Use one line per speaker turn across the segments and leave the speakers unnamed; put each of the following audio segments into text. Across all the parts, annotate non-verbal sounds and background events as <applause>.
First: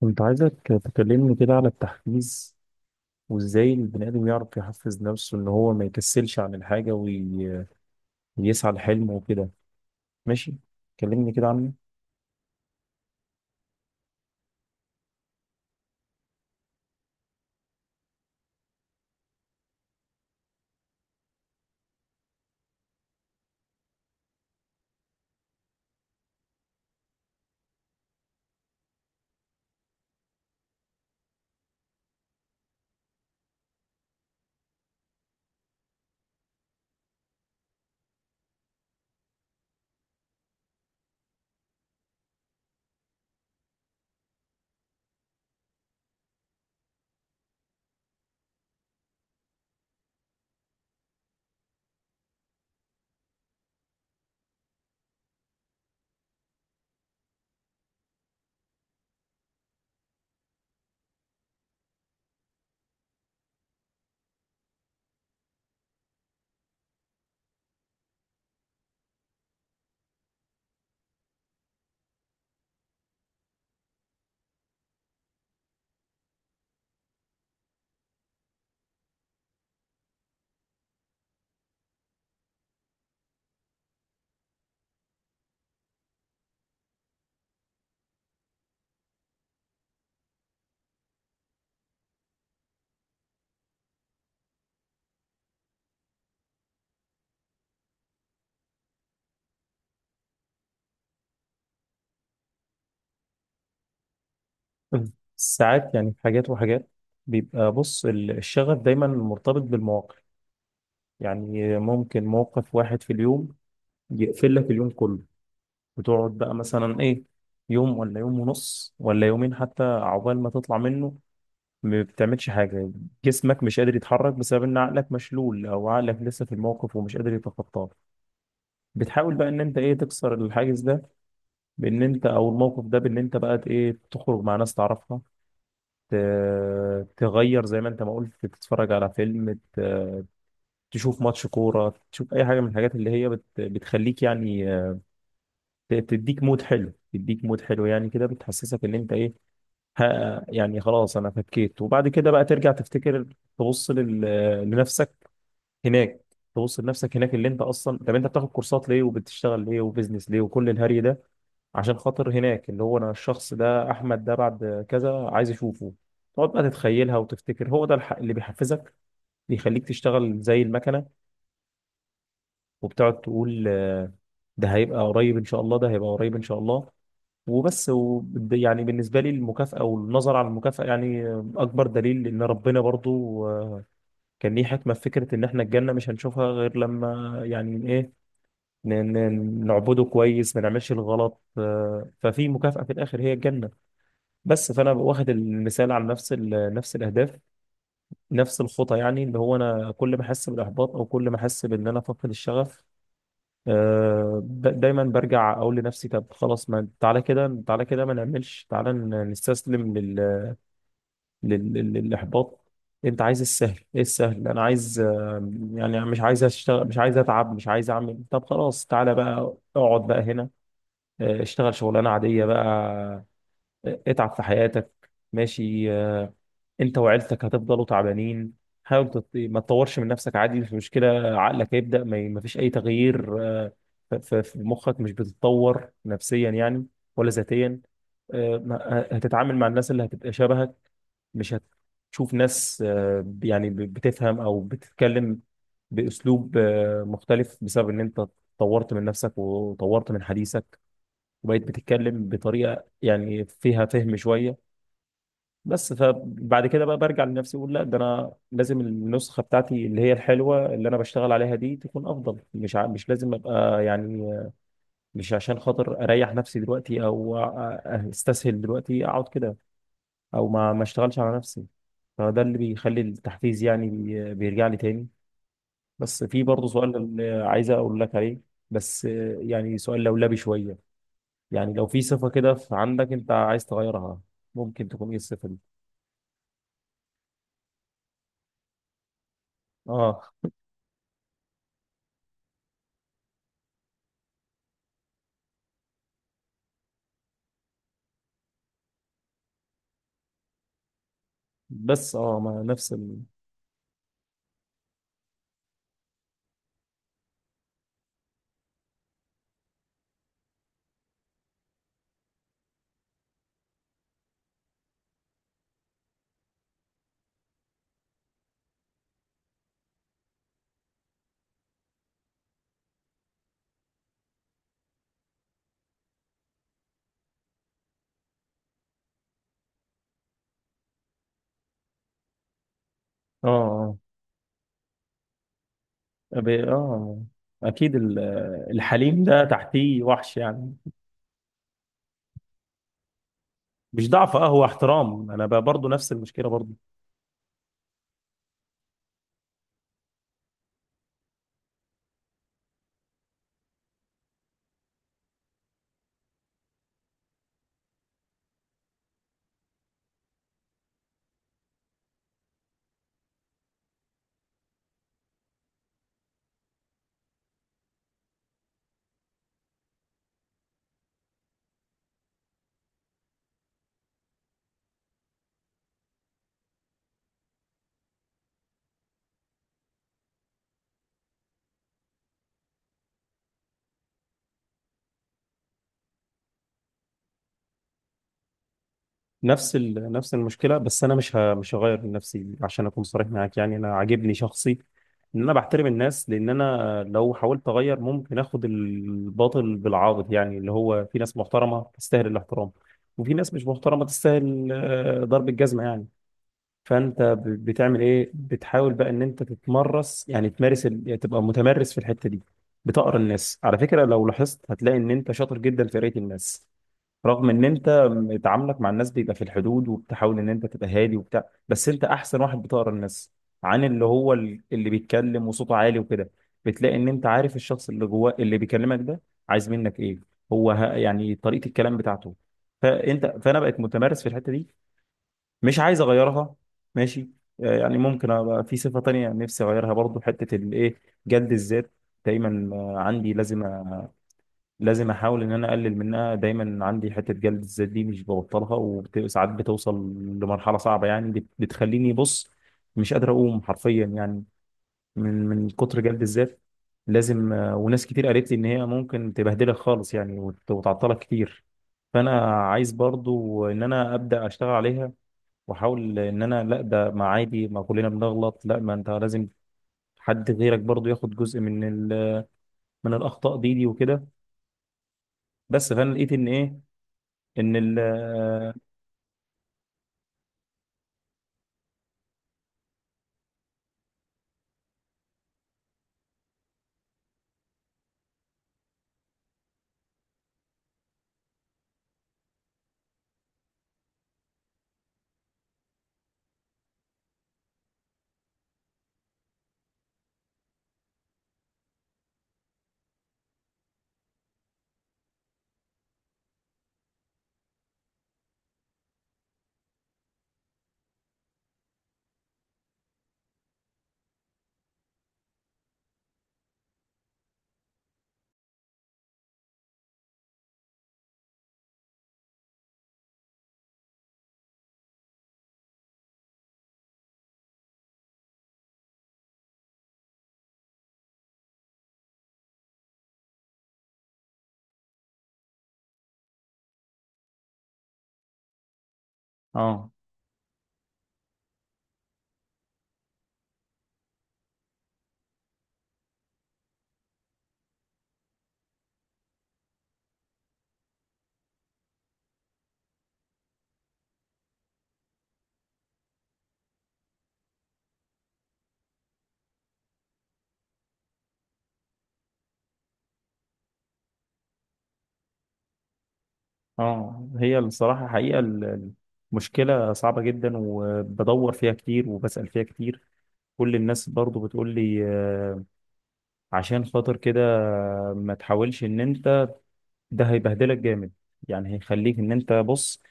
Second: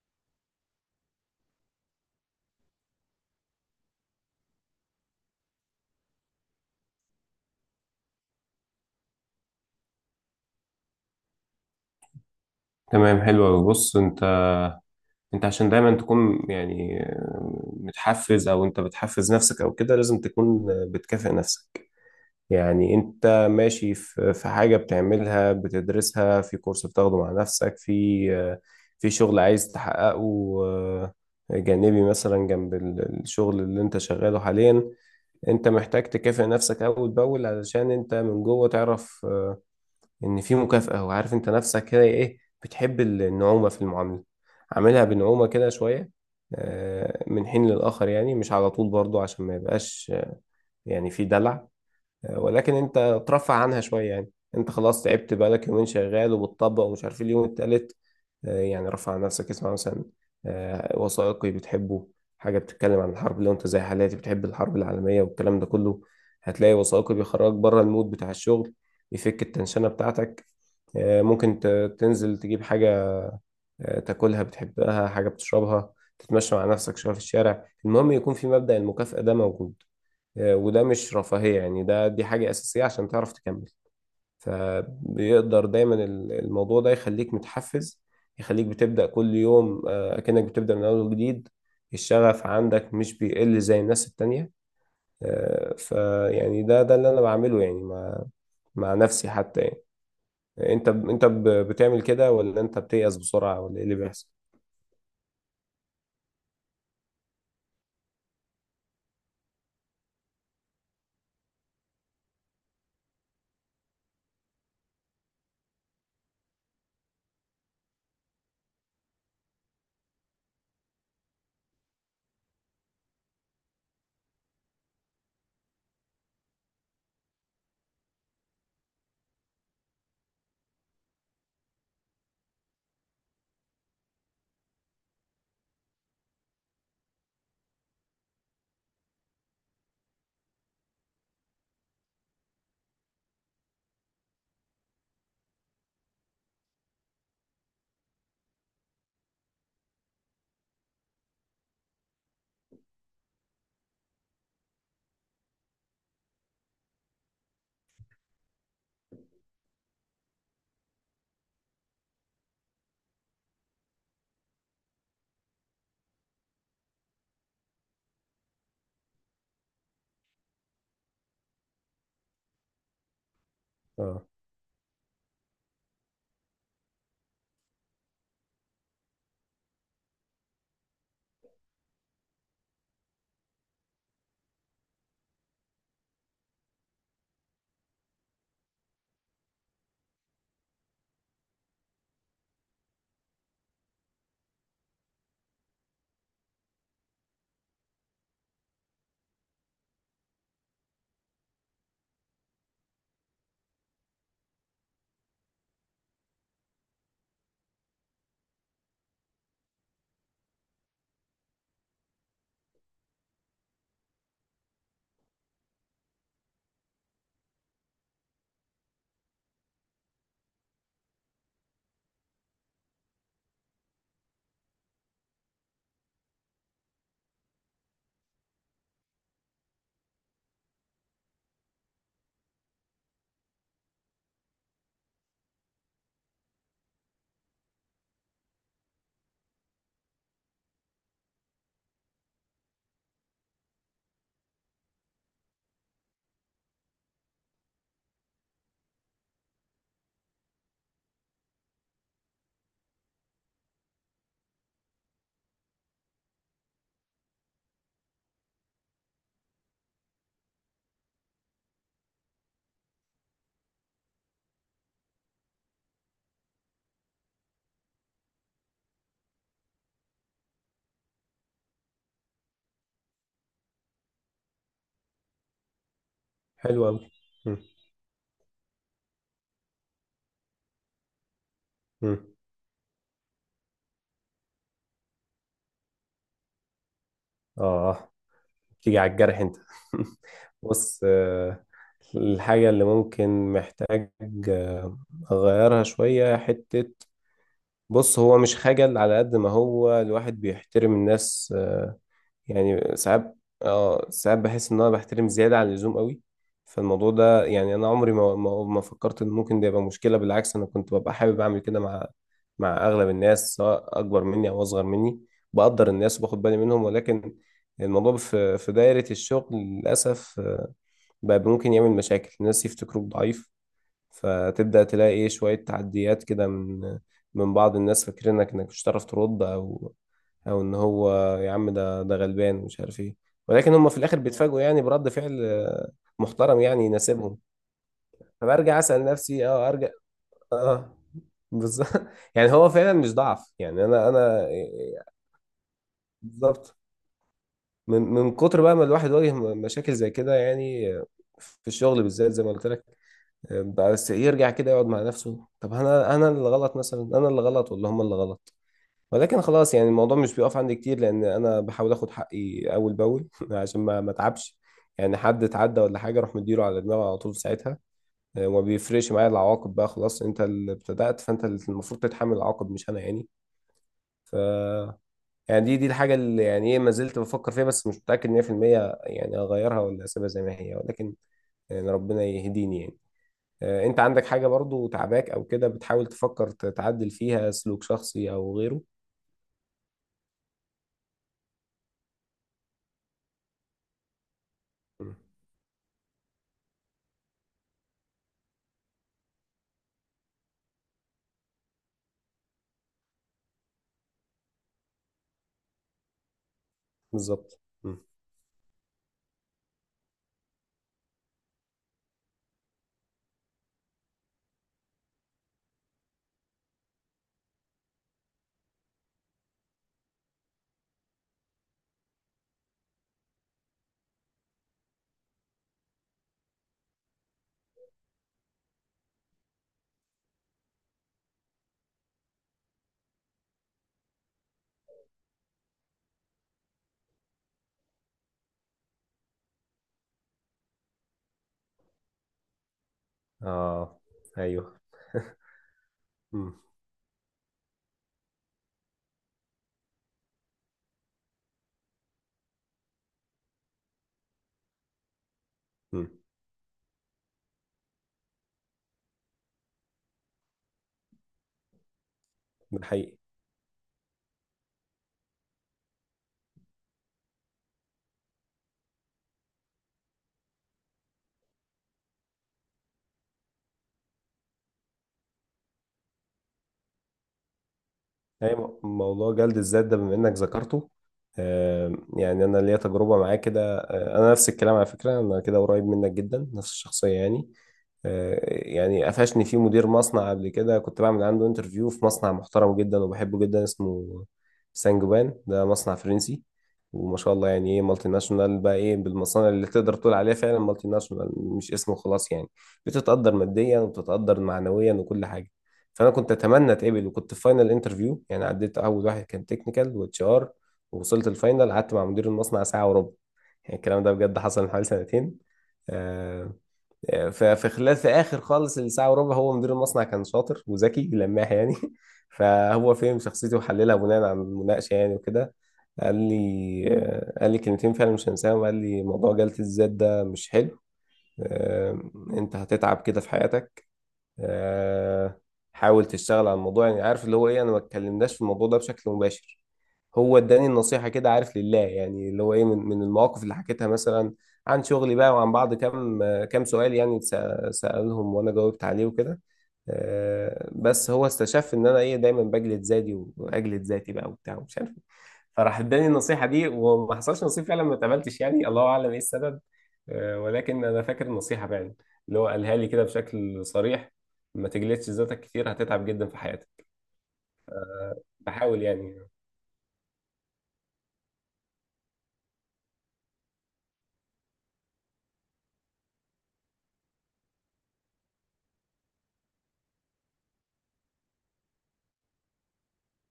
كنت عايزك تكلمني كده على التحفيز، وازاي البني آدم يعرف يحفز نفسه ان هو ما يكسلش عن الحاجة ويسعى لحلمه وكده. ماشي، كلمني كده عنه.
تمام، حلو أوي. بص، انت عشان دايما تكون متحفز او انت بتحفز نفسك او كده، لازم تكون بتكافئ نفسك. يعني انت ماشي في حاجة بتعملها، بتدرسها في كورس بتاخده مع نفسك، في شغل عايز تحققه، آه، جانبي مثلا جنب الشغل اللي انت شغاله حاليا. انت محتاج تكافئ نفسك اول باول، علشان انت من جوه تعرف ان في مكافأة، وعارف انت نفسك كده ايه. بتحب النعومة في المعاملة، عاملها بنعومة كده شوية، من حين للآخر، يعني مش على طول برضو عشان ما يبقاش يعني في دلع، ولكن انت ترفع عنها شويه يعني. انت خلاص تعبت، بقالك يومين شغال وبتطبق ومش عارف إيه اليوم التالت. يعني رفع عن نفسك، اسمع مثلا وثائقي بتحبه، حاجه بتتكلم عن الحرب لو انت زي حالاتي بتحب الحرب العالميه والكلام ده كله، هتلاقي وثائقي بيخرجك بره المود بتاع الشغل، يفك التنشنه بتاعتك. ممكن تنزل تجيب حاجه، تاكلها بتحبها، حاجه بتشربها، تتمشى مع نفسك شويه في الشارع. المهم يكون في مبدأ المكافأة ده موجود. وده مش رفاهية يعني، ده دي حاجة أساسية عشان تعرف تكمل. فبيقدر دايما الموضوع ده يخليك متحفز، يخليك بتبدأ كل يوم أكنك بتبدأ من أول وجديد، الشغف عندك مش بيقل زي الناس التانية. فيعني ده اللي أنا بعمله يعني مع مع نفسي حتى يعني. أنت بتعمل كده ولا أنت بتيأس بسرعة ولا إيه اللي بيحصل؟
مم. ساعات يعني حاجات وحاجات. بيبقى، بص، الشغف دايما مرتبط بالمواقف. يعني ممكن موقف واحد في اليوم يقفل لك اليوم كله، وتقعد بقى مثلا ايه، يوم ولا يوم ونص ولا يومين حتى عقبال ما تطلع منه. ما بتعملش حاجة، جسمك مش قادر يتحرك بسبب ان عقلك مشلول او عقلك لسه في الموقف ومش قادر يتخطاه. بتحاول بقى ان انت ايه، تكسر الحاجز ده، بان انت او الموقف ده، بان انت بقى ايه، تخرج مع ناس تعرفها، ت- تغير زي ما انت ما قلت، تتفرج على فيلم، تشوف ماتش كورة، تشوف اي حاجة من الحاجات اللي هي بتخليك يعني تديك مود حلو، تديك مود حلو، يعني كده بتحسسك ان انت ايه. ها يعني خلاص انا فكيت. وبعد كده بقى ترجع تفتكر، تبص لنفسك هناك، تبص لنفسك هناك اللي انت اصلا. طب انت بتاخد كورسات ليه وبتشتغل ليه وبزنس ليه وكل الهري ده؟ عشان خاطر هناك، اللي هو انا الشخص ده، احمد ده بعد كذا عايز اشوفه. تقعد بقى تتخيلها وتفتكر هو ده اللي بيحفزك، بيخليك تشتغل زي المكنه. وبتقعد تقول
أه.
ده هيبقى قريب ان شاء الله، ده هيبقى قريب ان شاء الله. وبس يعني بالنسبه لي، المكافاه والنظر على المكافاه يعني اكبر دليل ان ربنا برضو كان ليه حكمه في فكره ان احنا الجنه مش هنشوفها غير لما يعني ايه، نعبده كويس ما نعملش الغلط. ففي مكافأة في الآخر هي الجنة. بس فأنا واخد المثال على نفس نفس الأهداف، نفس الخطى، يعني اللي هو أنا كل ما أحس بالإحباط أو كل ما أحس بإن أنا فاقد الشغف، دايما برجع أقول لنفسي، طب خلاص ما تعالى كده، تعالى كده، ما نعملش، تعالى نستسلم للإحباط. أنت عايز السهل؟ إيه السهل؟ أنا عايز يعني مش عايز أشتغل، مش عايز أتعب، مش عايز أعمل. طب خلاص تعالى بقى اقعد بقى هنا. اشتغل شغلانه عاديه بقى. اتعب في حياتك، ماشي. انت وعيلتك هتفضلوا تعبانين. حاول ما تطورش من نفسك، عادي، مش مشكله. عقلك هيبدا، ما فيش اي تغيير. في مخك مش بتتطور نفسيا يعني، ولا ذاتيا. هتتعامل مع الناس اللي هتبقى شبهك، مش هتشوف ناس يعني بتفهم او بتتكلم باسلوب مختلف، بسبب ان انت طورت من نفسك وطورت من حديثك، وبقيت بتتكلم بطريقه يعني فيها فهم شويه. بس فبعد كده بقى برجع لنفسي اقول لا، ده انا لازم النسخه بتاعتي اللي هي الحلوه اللي انا بشتغل عليها دي تكون افضل. مش لازم ابقى، يعني مش عشان خاطر اريح نفسي دلوقتي او استسهل دلوقتي اقعد كده، او ما اشتغلش على نفسي. فده اللي بيخلي التحفيز يعني بيرجع لي تاني. بس في برضه
حلو
سؤال
أوي.
اللي
مم.
عايز اقول لك عليه. بس يعني سؤال لولبي شويه، يعني لو في
مم.
صفة كده في عندك انت عايز تغيرها، ممكن تكون ايه الصفة دي؟
آه آه. تيجي على الجرح انت. <laughs>
اه،
بص، الحاجة اللي ممكن محتاج آه، أغيرها شوية حتة. بص، هو مش خجل، على قد ما هو الواحد بيحترم الناس.
بس اه، ما نفس
يعني
ال...
ساعات، اه ساعات بحس ان انا بحترم زياده عن اللزوم قوي. فالموضوع ده يعني انا عمري ما فكرت ان ممكن ده يبقى مشكله، بالعكس انا كنت ببقى حابب اعمل كده مع مع اغلب الناس، سواء اكبر مني او اصغر مني. بقدر الناس وباخد بالي منهم، ولكن الموضوع في دايره الشغل للاسف بقى ممكن يعمل مشاكل. الناس يفتكروك ضعيف، فتبدأ تلاقي ايه شوية تعديات كده من من بعض الناس فاكرينك انك مش هتعرف ترد، او او ان هو يا عم ده ده غلبان مش عارف ايه.
اه،
ولكن هم
اه،
في الاخر بيتفاجئوا يعني برد فعل محترم يعني
اه،
يناسبهم.
اكيد
فبرجع اسأل
الحليم ده
نفسي، اه ارجع.
تحتيه وحش يعني.
اه بالظبط. <laughs> يعني هو فعلا مش ضعف، يعني انا
مش ضعف، اه،
انا
هو احترام. انا برضه نفس المشكلة برضه.
بالظبط. من من كتر بقى ما الواحد واجه مشاكل زي كده يعني، في الشغل بالذات زي ما قلت لك. بس يرجع كده يقعد مع نفسه، طب انا اللي غلط مثلا، انا اللي غلط ولا هم اللي غلط؟ ولكن خلاص يعني الموضوع مش بيقف عندي كتير، لان انا بحاول اخد حقي اول باول <laughs> عشان ما اتعبش يعني. حد اتعدى ولا حاجه، اروح مديله على دماغه على طول في ساعتها. وما بيفرقش معايا العواقب. بقى خلاص انت اللي ابتدأت فانت اللي المفروض تتحمل العواقب مش انا يعني. ف يعني دي الحاجه اللي يعني ايه ما زلت بفكر فيها، بس مش متأكد 100%، يعني اغيرها ولا اسيبها زي ما هي؟ ولكن يعني ربنا يهديني يعني. انت عندك حاجة برضو تعباك او كده بتحاول تفكر تعدل فيها، سلوك شخصي او غيره؟
نفس المشكله. بس انا مش هغير من نفسي عشان اكون صريح معاك، يعني انا عاجبني شخصي
مم.
ان انا بحترم الناس. لان انا لو حاولت اغير ممكن اخد الباطل بالعاضد، يعني اللي هو في ناس محترمه تستاهل الاحترام، وفي ناس مش محترمه تستاهل ضرب الجزمه يعني. فانت
بالظبط. مم.
بتعمل ايه؟ بتحاول بقى ان انت تتمرس، يعني تمارس يعني تبقى متمرس في الحته دي. بتقرا الناس على فكره، لو لاحظت هتلاقي ان انت شاطر جدا في قرايه الناس، رغم ان انت تعاملك مع الناس بيبقى في الحدود، وبتحاول ان انت تبقى هادي وبتاع، بس انت احسن واحد بتقرا الناس، عن اللي هو اللي بيتكلم وصوته عالي وكده. بتلاقي ان انت عارف الشخص اللي جواه اللي بيكلمك ده عايز منك ايه، هو يعني طريقة الكلام بتاعته. فانا بقيت متمرس في الحتة دي، مش عايز اغيرها، ماشي. يعني ممكن ابقى في صفة تانية نفسي اغيرها برضو، حتة الايه، جلد الذات. دايما عندي لازم
اه. ايوه.
لازم احاول ان انا اقلل منها.
مم.
دايما عندي حته جلد الذات دي مش ببطلها. وساعات بتوصل لمرحله صعبه، يعني بتخليني، بص، مش قادر اقوم حرفيا يعني، من كتر
مم.
جلد الذات. لازم وناس كتير قالت لي ان هي ممكن تبهدلك خالص يعني، وتعطلك كتير. فانا
ده
عايز
حقيقي.
برضو ان انا ابدا اشتغل عليها، واحاول ان انا، لا ده ما عادي، ما كلنا بنغلط، لا ما انت لازم حد غيرك برضو ياخد جزء من ال- من الاخطاء دي وكده. بس فانا لقيت ان ايه، ان ال
أي موضوع جلد الذات ده بما إنك ذكرته، يعني أنا ليا تجربة معاه كده. أنا نفس الكلام على فكرة، أنا كده قريب منك جدا، نفس الشخصية يعني. يعني قفشني فيه مدير مصنع قبل كده، كنت بعمل عنده انترفيو في مصنع محترم جدا وبحبه جدا، اسمه سانجوان، ده مصنع فرنسي وما شاء الله، يعني ايه مالتي ناشونال بقى، ايه بالمصانع اللي تقدر تقول عليها فعلا مالتي ناشونال مش اسمه خلاص يعني. بتتقدر ماديا وبتتقدر معنويا وكل حاجة. فانا كنت اتمنى اتقبل، وكنت في فاينل انترفيو يعني، عديت اول واحد كان تكنيكال واتش ار، ووصلت الفاينل، قعدت مع مدير المصنع ساعه وربع. يعني الكلام ده بجد حصل من حوالي سنتين. آه، ففي خلال، في اخر خالص الساعه وربع، هو مدير المصنع كان شاطر وذكي لماح يعني. <laughs> فهو فهم شخصيتي وحللها بناء على المناقشه يعني وكده، قال لي قال لي كلمتين فعلا مش هنساهم. قال لي موضوع جلد الذات ده مش حلو، آه، انت هتتعب كده في حياتك، آه، حاول تشتغل على الموضوع. يعني عارف اللي هو ايه، انا ما اتكلمناش في الموضوع ده بشكل مباشر،
اه،
هو اداني النصيحة كده عارف لله يعني. اللي هو ايه، من من المواقف اللي حكيتها مثلا عن شغلي بقى، وعن بعض كام كام سؤال يعني سألهم وانا جاوبت عليه وكده. بس هو استشف ان انا ايه دايما بجلد ذاتي، واجلد ذاتي بقى وبتاع ومش عارف إيه. فراح اداني النصيحة دي، وما حصلش نصيب فعلا، ما اتقبلتش يعني، الله اعلم ايه السبب. ولكن انا فاكر النصيحة فعلا، اللي هو قالها لي كده بشكل صريح، ما تجلدش ذاتك كتير هتتعب جدا في حياتك.
اه، هي الصراحه، حقيقه
فحاول يعني.
المشكله صعبه جدا، وبدور فيها كتير وبسأل فيها كتير. كل الناس برضو بتقول لي عشان خاطر كده ما تحاولش ان انت، ده هيبهدلك جامد، يعني هيخليك ان انت، بص،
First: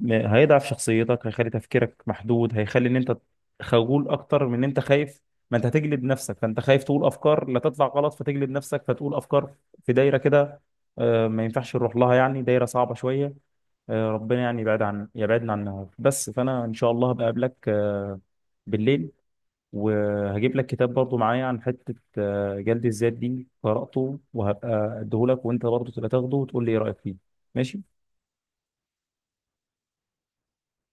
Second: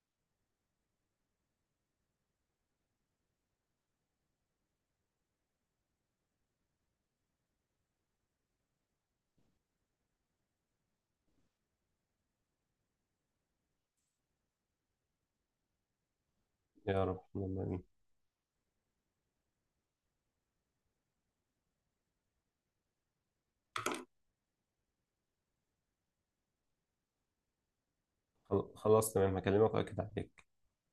هيضعف شخصيتك، هيخلي تفكيرك محدود، هيخلي ان انت خجول اكتر من ان انت خايف. ما انت هتجلد نفسك، فانت خايف تقول افكار لا تطلع غلط، فتجلد نفسك فتقول افكار في دايره كده ما ينفعش نروح لها يعني، دايره صعبه شويه. ربنا يعني يبعدنا عنها. بس فانا ان شاء
يا
الله
رب، اللهم
بقابلك
امين.
بالليل، وهجيب لك كتاب برضو معايا عن حته جلد الذات دي، قراته وهبقى اديهولك، وانت برضو تبقى تاخده وتقول لي ايه رايك فيه. ماشي.
خلاص تمام، هكلمك واكد عليك.